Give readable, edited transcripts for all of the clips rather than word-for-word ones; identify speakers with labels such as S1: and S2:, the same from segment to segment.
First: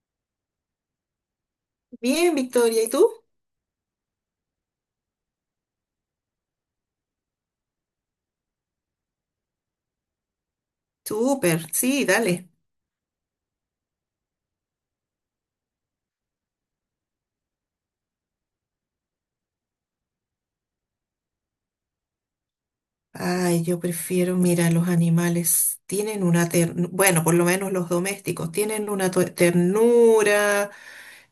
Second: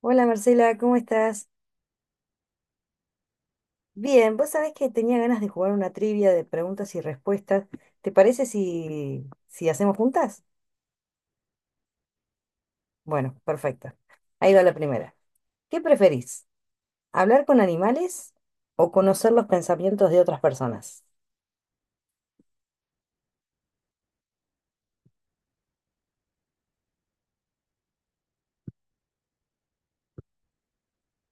S1: Hola Marcela, ¿cómo estás?
S2: Bien, Victoria, ¿y tú?
S1: Bien, vos sabés que tenía ganas de jugar una trivia de preguntas y respuestas. ¿Te parece si hacemos juntas?
S2: Súper, sí, dale.
S1: Bueno, perfecto. Ahí va la primera. ¿Qué preferís? ¿Hablar con animales o conocer los pensamientos de otras personas?
S2: Ay, yo prefiero, mira, los animales tienen una ternura, bueno, por lo menos los domésticos, tienen una ternura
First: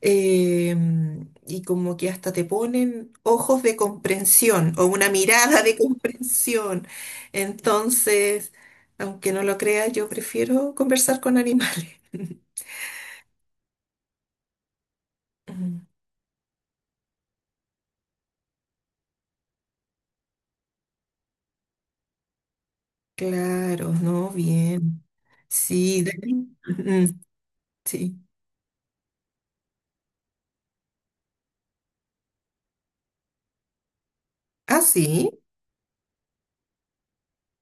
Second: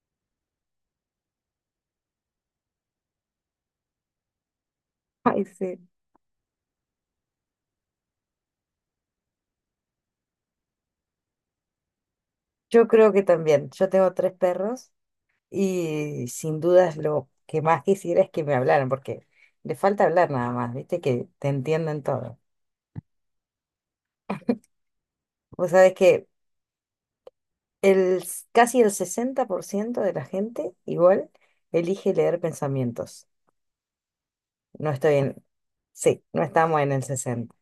S2: y como que hasta te ponen ojos de comprensión o una
S1: Ay,
S2: mirada de
S1: sí.
S2: comprensión. Entonces, aunque no lo creas, yo prefiero conversar con animales.
S1: Yo creo que también. Yo tengo tres perros
S2: Mm,
S1: y sin dudas lo que más quisiera es que me hablaran, porque le falta hablar nada más, ¿viste? Que te entiendan todo.
S2: claro, ¿no? Bien.
S1: Vos sabés
S2: Sí,
S1: que
S2: Dani. Ujú. Sí.
S1: Casi el 60% de la gente igual elige leer pensamientos.
S2: Ah,
S1: No estoy
S2: sí.
S1: en... Sí, no estamos en el 60.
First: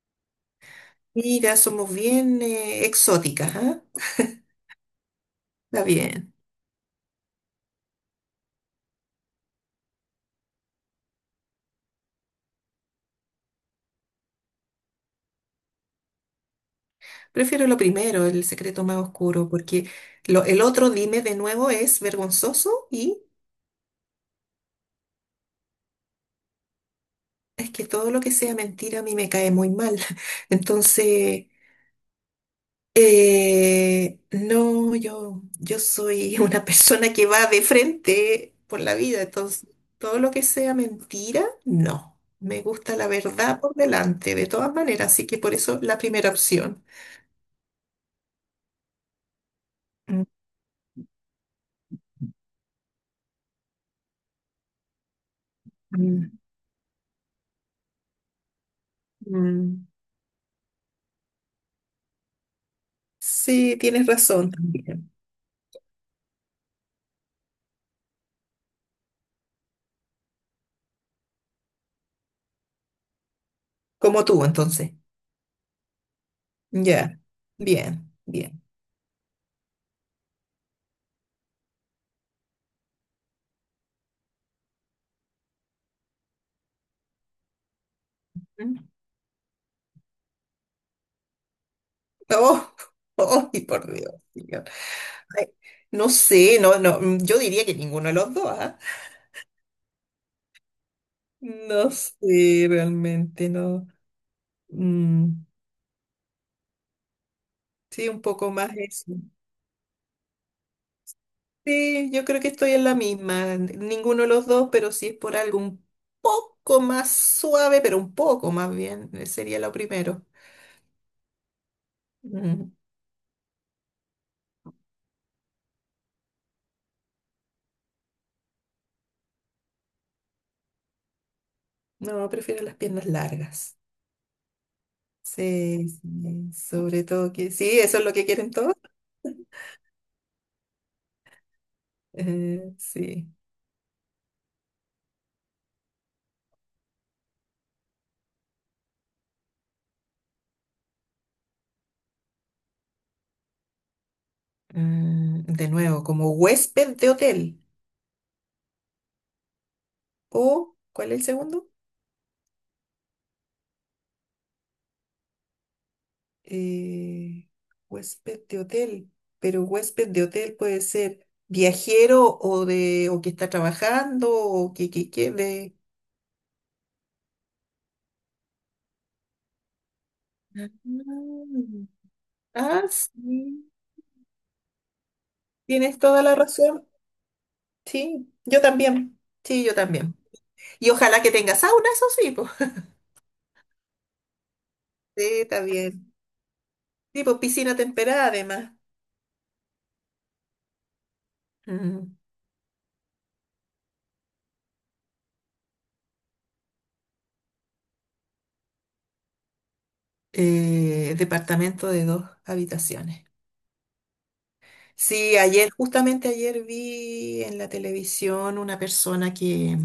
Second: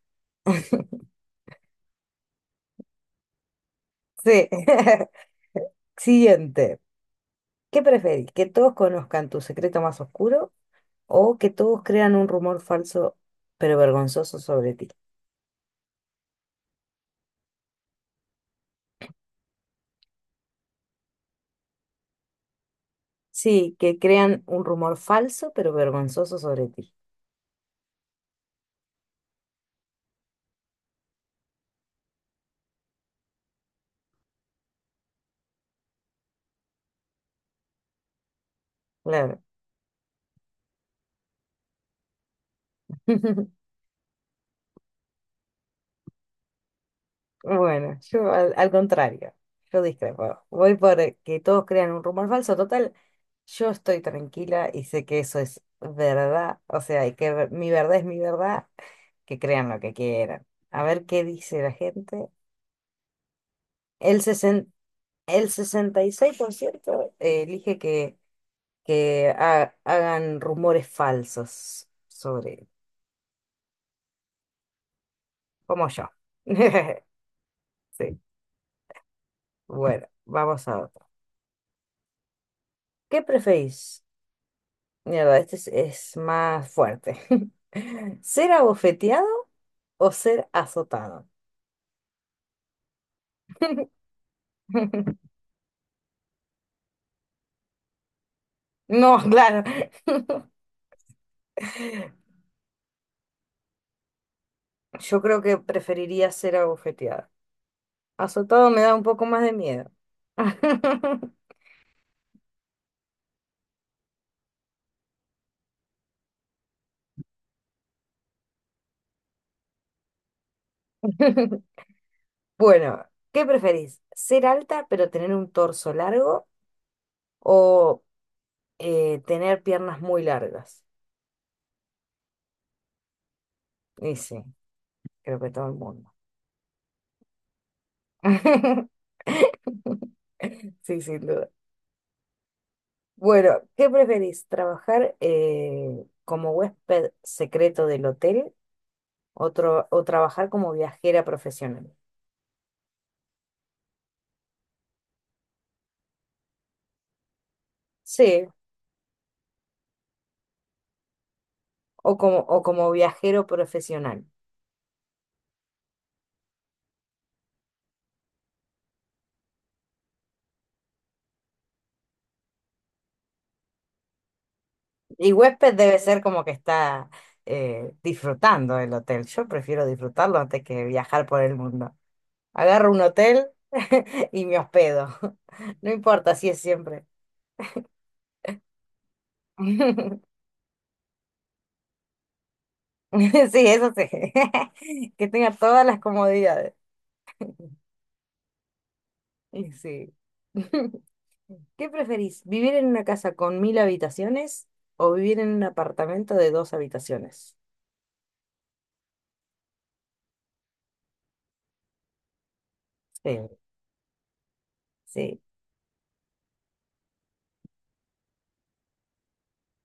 S2: Mira, somos bien exóticas, ¿ah?
S1: Sí.
S2: Está bien.
S1: Siguiente. ¿Qué preferís? ¿Que todos conozcan tu secreto más oscuro o que todos crean un rumor falso pero vergonzoso sobre ti?
S2: Prefiero lo primero, el secreto más oscuro, porque el otro, dime de nuevo, es vergonzoso y
S1: Sí, que crean un rumor falso pero vergonzoso sobre ti.
S2: es que todo lo que sea mentira a mí me cae muy mal. Entonces, no, yo soy una persona que va de frente por la vida,
S1: Claro.
S2: entonces todo lo que sea mentira, no. Me gusta la verdad por delante, de todas maneras, así que por eso la primera opción.
S1: Bueno, yo al contrario, yo discrepo. Voy por que todos crean un rumor falso. Total, yo estoy tranquila y sé que eso es
S2: Mm.
S1: verdad. O sea, y mi verdad es mi verdad, que crean lo
S2: Mm,
S1: que quieran. A ver qué dice la gente.
S2: sí, tienes
S1: El,
S2: razón
S1: sesen-
S2: también.
S1: el 66% elige que hagan rumores falsos sobre,
S2: Como tú, entonces.
S1: como yo.
S2: Ya. Bien,
S1: Sí,
S2: bien.
S1: bueno, vamos a otro. ¿Qué preferís? Mierda, este es más fuerte. ¿Ser
S2: Mm.
S1: abofeteado o ser azotado?
S2: Oh, oh, y por Dios, señor. Ay, no sé, no, no, yo diría que ninguno de los dos, ¿ah?
S1: No, claro.
S2: No sé, realmente no.
S1: Yo creo
S2: Mm,
S1: que preferiría ser abofeteada.
S2: sí, un poco
S1: Azotado
S2: más
S1: me da un
S2: eso.
S1: poco más de miedo.
S2: Sí, yo creo que estoy en la misma. Ninguno de los dos, pero sí es por algo un poco más suave, pero un poco más bien, sería lo primero. Mm,
S1: Bueno, ¿qué preferís? ¿Ser alta pero tener un torso largo o tener piernas muy largas?
S2: no, prefiero las piernas largas.
S1: Y sí, creo que todo el
S2: Sí,
S1: mundo.
S2: sí, sobre todo que sí, eso es lo que quieren todos.
S1: Sí, sin duda.
S2: Sí.
S1: Bueno, ¿qué preferís? ¿Trabajar como huésped secreto del hotel o, trabajar como viajera profesional?
S2: De nuevo, como huésped de hotel.
S1: Sí,
S2: O, ¿cuál es el segundo?
S1: o como viajero profesional.
S2: Eh, huésped de hotel. Pero huésped de hotel puede ser viajero o de o que está trabajando o que
S1: Y huésped
S2: de.
S1: debe ser como que está disfrutando del hotel. Yo prefiero disfrutarlo antes
S2: Ah,
S1: que viajar por el mundo.
S2: ah,
S1: Agarro un hotel
S2: sí.
S1: y me hospedo. No
S2: Tienes toda la
S1: importa si es
S2: razón.
S1: siempre.
S2: Sí, yo también. Sí, yo también. Y ojalá que tenga sauna, eso sí, pues.
S1: Sí, eso sí.
S2: Sí,
S1: Que tenga
S2: está
S1: todas las
S2: bien.
S1: comodidades.
S2: Tipo piscina temperada además.
S1: Y sí. ¿Qué
S2: Mm.
S1: preferís? ¿Vivir en una casa con 1000 habitaciones o vivir en un apartamento de dos habitaciones?
S2: Departamento de dos habitaciones.
S1: Sí,
S2: Sí,
S1: sí,
S2: ayer, justamente ayer vi en la televisión una persona que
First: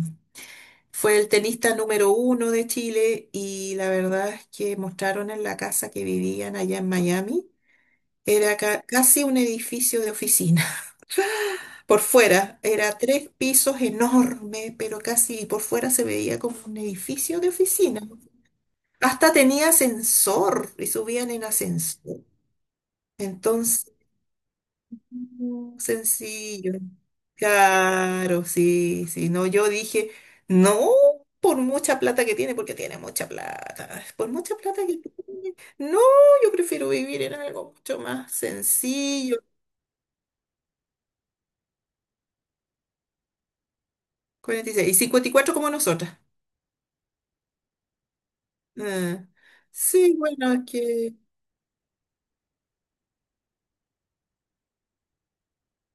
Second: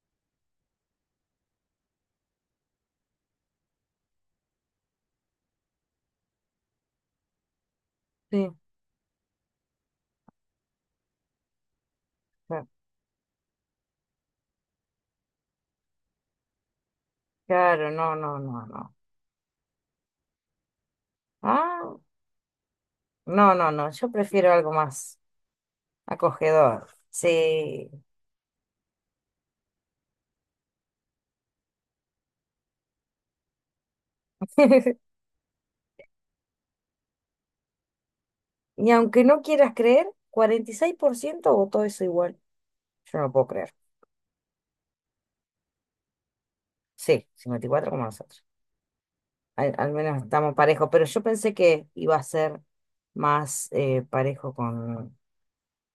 S2: fue el tenista número uno de Chile y la verdad es que mostraron en la casa que vivían allá en Miami.
S1: sí.
S2: Era casi un edificio de oficina. Por fuera,
S1: No,
S2: era tres pisos enorme, pero casi por fuera se veía como un edificio de
S1: Claro,
S2: oficina.
S1: no, no, no, no.
S2: Hasta tenía ascensor y subían en
S1: Ah,
S2: ascensor.
S1: no, no, no.
S2: Entonces,
S1: Yo prefiero algo más
S2: no, sencillo.
S1: acogedor. Sí.
S2: Claro, sí, sí. No, yo dije, no, por mucha plata que tiene, porque tiene mucha plata. Por mucha plata que tiene. No, yo prefiero vivir en algo mucho más
S1: Y aunque
S2: sencillo.
S1: no quieras creer, 46% votó eso igual. Yo no puedo creer.
S2: 46. Y seis y 54 como nosotras.
S1: Sí, 54 como nosotros.
S2: Ah,
S1: Al
S2: sí,
S1: menos estamos
S2: bueno, es
S1: parejos, pero
S2: que
S1: yo pensé que iba a ser más parejo con,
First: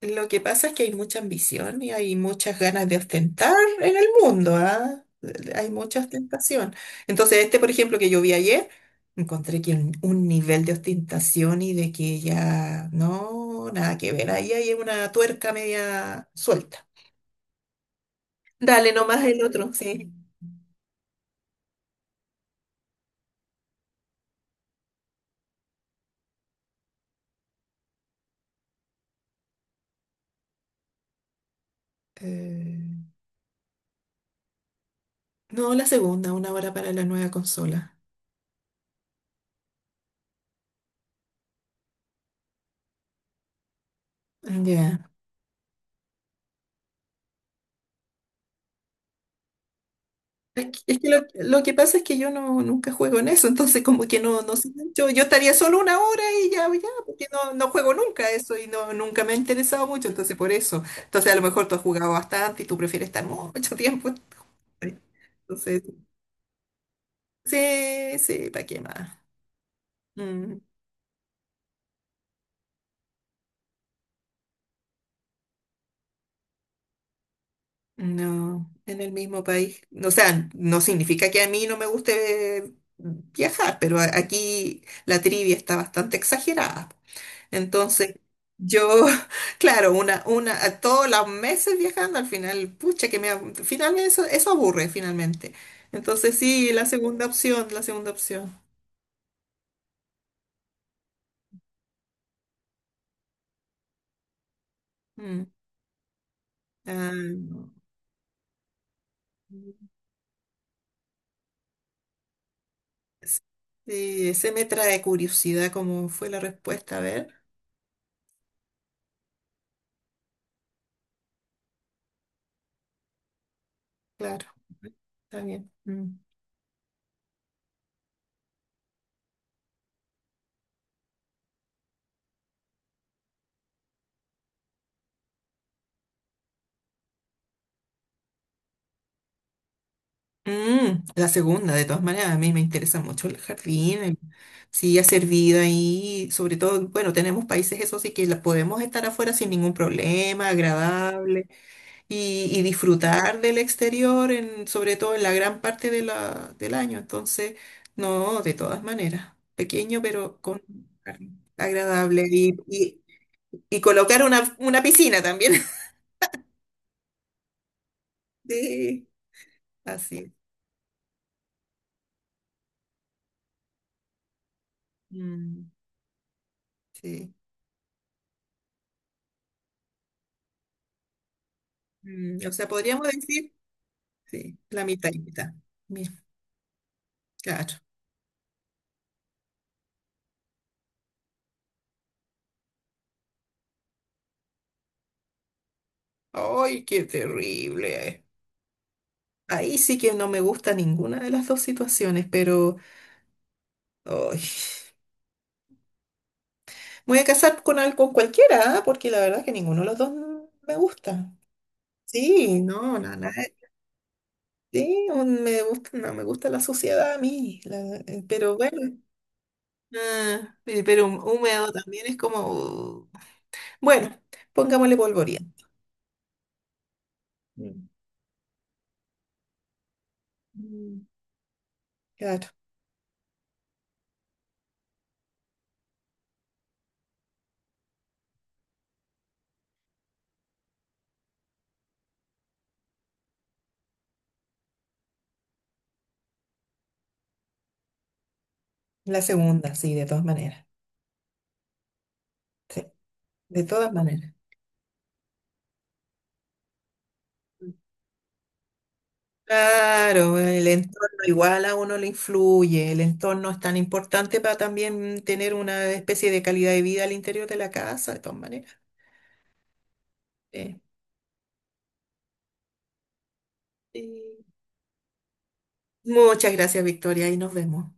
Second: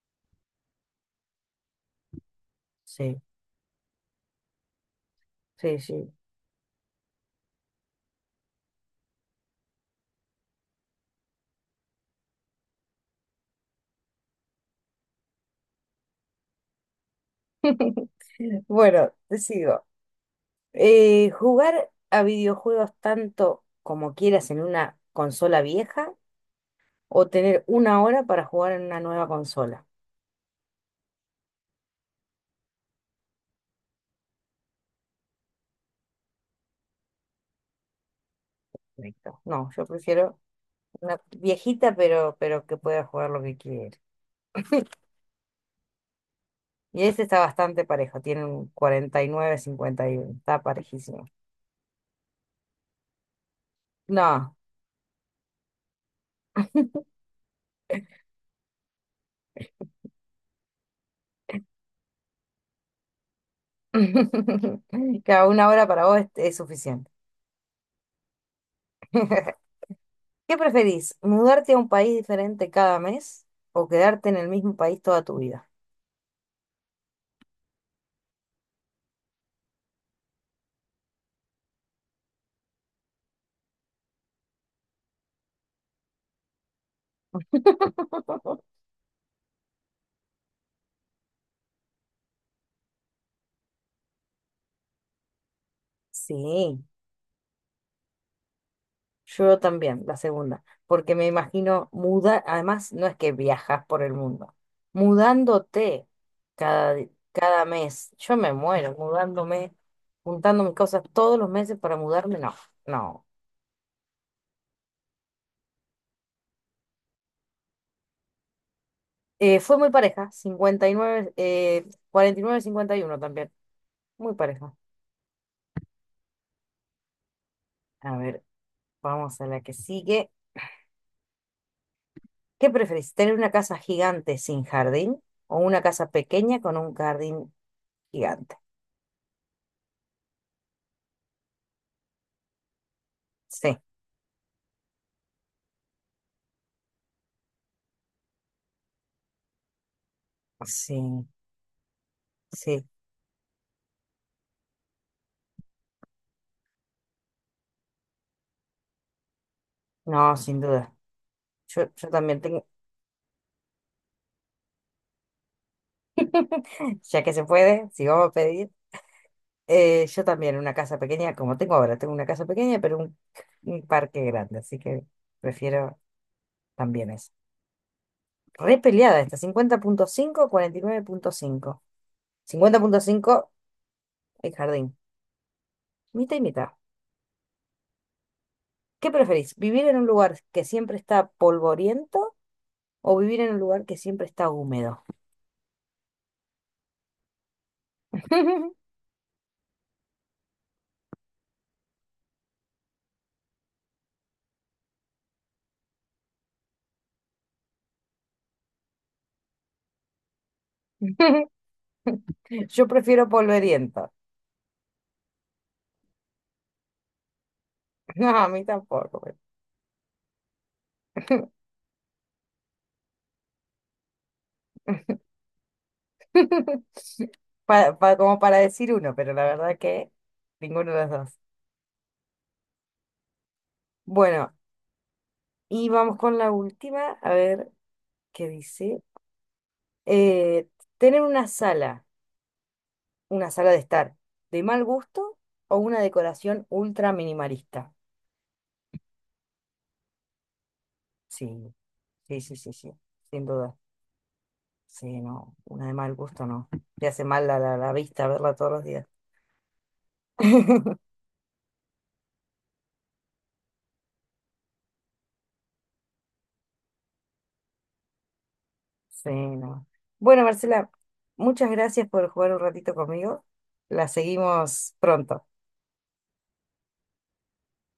S2: Lo que pasa es que hay mucha ambición y hay muchas ganas de
S1: Sí,
S2: ostentar en el mundo, ¿ah? Hay
S1: sí,
S2: mucha
S1: sí.
S2: ostentación. Entonces, este, por ejemplo, que yo vi ayer, encontré que un nivel de ostentación y de que ya no, nada que ver. Ahí hay una tuerca media suelta. Dale
S1: Bueno,
S2: nomás
S1: te
S2: el otro,
S1: sigo.
S2: sí.
S1: ¿Jugar a videojuegos tanto como quieras en una consola vieja o tener una hora para jugar en una nueva consola?
S2: Eh, no, la segunda, una hora para la nueva consola.
S1: Perfecto. No, yo prefiero una viejita, pero que pueda jugar lo que quiera.
S2: Ya.
S1: Y este está bastante parejo, tiene un cuarenta y nueve cincuenta y uno. Está
S2: Es que lo,
S1: parejísimo.
S2: lo que pasa es que yo no, nunca juego en eso, entonces como que no, no
S1: No,
S2: sé, yo estaría solo una hora y ya, ya, porque no, no juego nunca eso y no, nunca me ha interesado mucho, entonces por eso. Entonces a lo mejor tú has jugado bastante y tú prefieres estar mucho tiempo.
S1: cada una
S2: Entonces,
S1: hora para vos es suficiente.
S2: sí, sí, ¿para qué más?
S1: ¿Qué
S2: Mm,
S1: preferís? ¿Mudarte a un país diferente cada mes o quedarte en el mismo país toda tu vida?
S2: no, en el mismo país. O sea, no significa que a mí no me guste viajar, pero aquí la trivia está bastante exagerada. Entonces, yo, claro, a todos los meses viajando, al final, pucha, finalmente eso aburre, finalmente. Entonces, sí,
S1: Sí,
S2: la segunda opción, la segunda opción.
S1: yo también, la segunda, porque me imagino muda, además no es que viajas por el mundo,
S2: Mm.
S1: mudándote cada, di-
S2: Ah,
S1: cada
S2: no.
S1: mes. Yo me muero mudándome, juntando mis cosas todos los meses para mudarme, no, no.
S2: Sí, se me trae curiosidad cómo fue la respuesta, a ver,
S1: Fue muy pareja, 59 49-51 también, muy
S2: claro,
S1: pareja.
S2: está bien. Mm.
S1: A ver, vamos a la que sigue. ¿Qué preferís? ¿Tener una casa gigante sin jardín o una casa pequeña con un jardín gigante?
S2: La segunda, de todas maneras, a mí me interesa mucho el
S1: Sí,
S2: jardín, sí hacer vida ahí, sobre todo, bueno, tenemos países eso sí que podemos estar afuera sin ningún problema,
S1: sí,
S2: agradable, y
S1: sí.
S2: disfrutar del exterior, sobre todo en la gran parte del año, entonces, no, de todas maneras, pequeño
S1: No,
S2: pero
S1: sin
S2: con
S1: duda.
S2: jardín
S1: Yo
S2: agradable,
S1: también
S2: y,
S1: tengo,
S2: y, y colocar una piscina también,
S1: ya que se puede, si vamos a pedir,
S2: sí,
S1: yo
S2: así,
S1: también una casa pequeña, como tengo ahora, tengo una casa pequeña, pero un parque grande, así que
S2: mm,
S1: prefiero también eso.
S2: sí.
S1: Re peleada esta. Cincuenta punto cinco 49,5.
S2: O sea,
S1: cincuenta punto
S2: podríamos
S1: cinco
S2: decir.
S1: el
S2: Sí, la
S1: jardín,
S2: mitad y mitad. Mira,
S1: mitad y mitad.
S2: claro.
S1: ¿Qué preferís? ¿Vivir en un lugar que siempre está polvoriento o vivir en un lugar que siempre está húmedo?
S2: ¡Ay, qué terrible! Ahí sí que no me gusta ninguna de las dos situaciones, pero ay, me voy a casar con cualquiera, ¿ah? Porque la verdad que ninguno de los dos me gusta. Sí,
S1: Yo
S2: no,
S1: prefiero
S2: nada.
S1: polvoriento.
S2: Sí, me gusta, no me gusta la suciedad a mí,
S1: No, a
S2: pero
S1: mí
S2: bueno.
S1: tampoco,
S2: Pero húmedo también es como. Bueno, pongámosle polvoriento. Mm.
S1: Como para decir uno, pero la verdad que ninguno de
S2: Mm,
S1: los dos.
S2: claro,
S1: Bueno, y vamos con la última, a ver qué dice. Eh, tener una sala de estar de mal gusto o una decoración ultra minimalista.
S2: la segunda, sí, de todas maneras.
S1: Sí, sí, sí, sí,
S2: Sí.
S1: sí, sin
S2: De
S1: duda.
S2: todas maneras.
S1: Sí, no, una de mal gusto no. Te hace mal la vista verla todos los días.
S2: Claro, bueno, el entorno igual a uno le influye, el entorno es tan importante para también tener una especie de calidad de vida al interior de la casa, de todas maneras.
S1: Sí, no. Bueno,
S2: Sí.
S1: Marcela, muchas gracias por jugar un ratito conmigo. La
S2: Sí.
S1: seguimos pronto.
S2: Muchas gracias, Victoria, y nos vemos.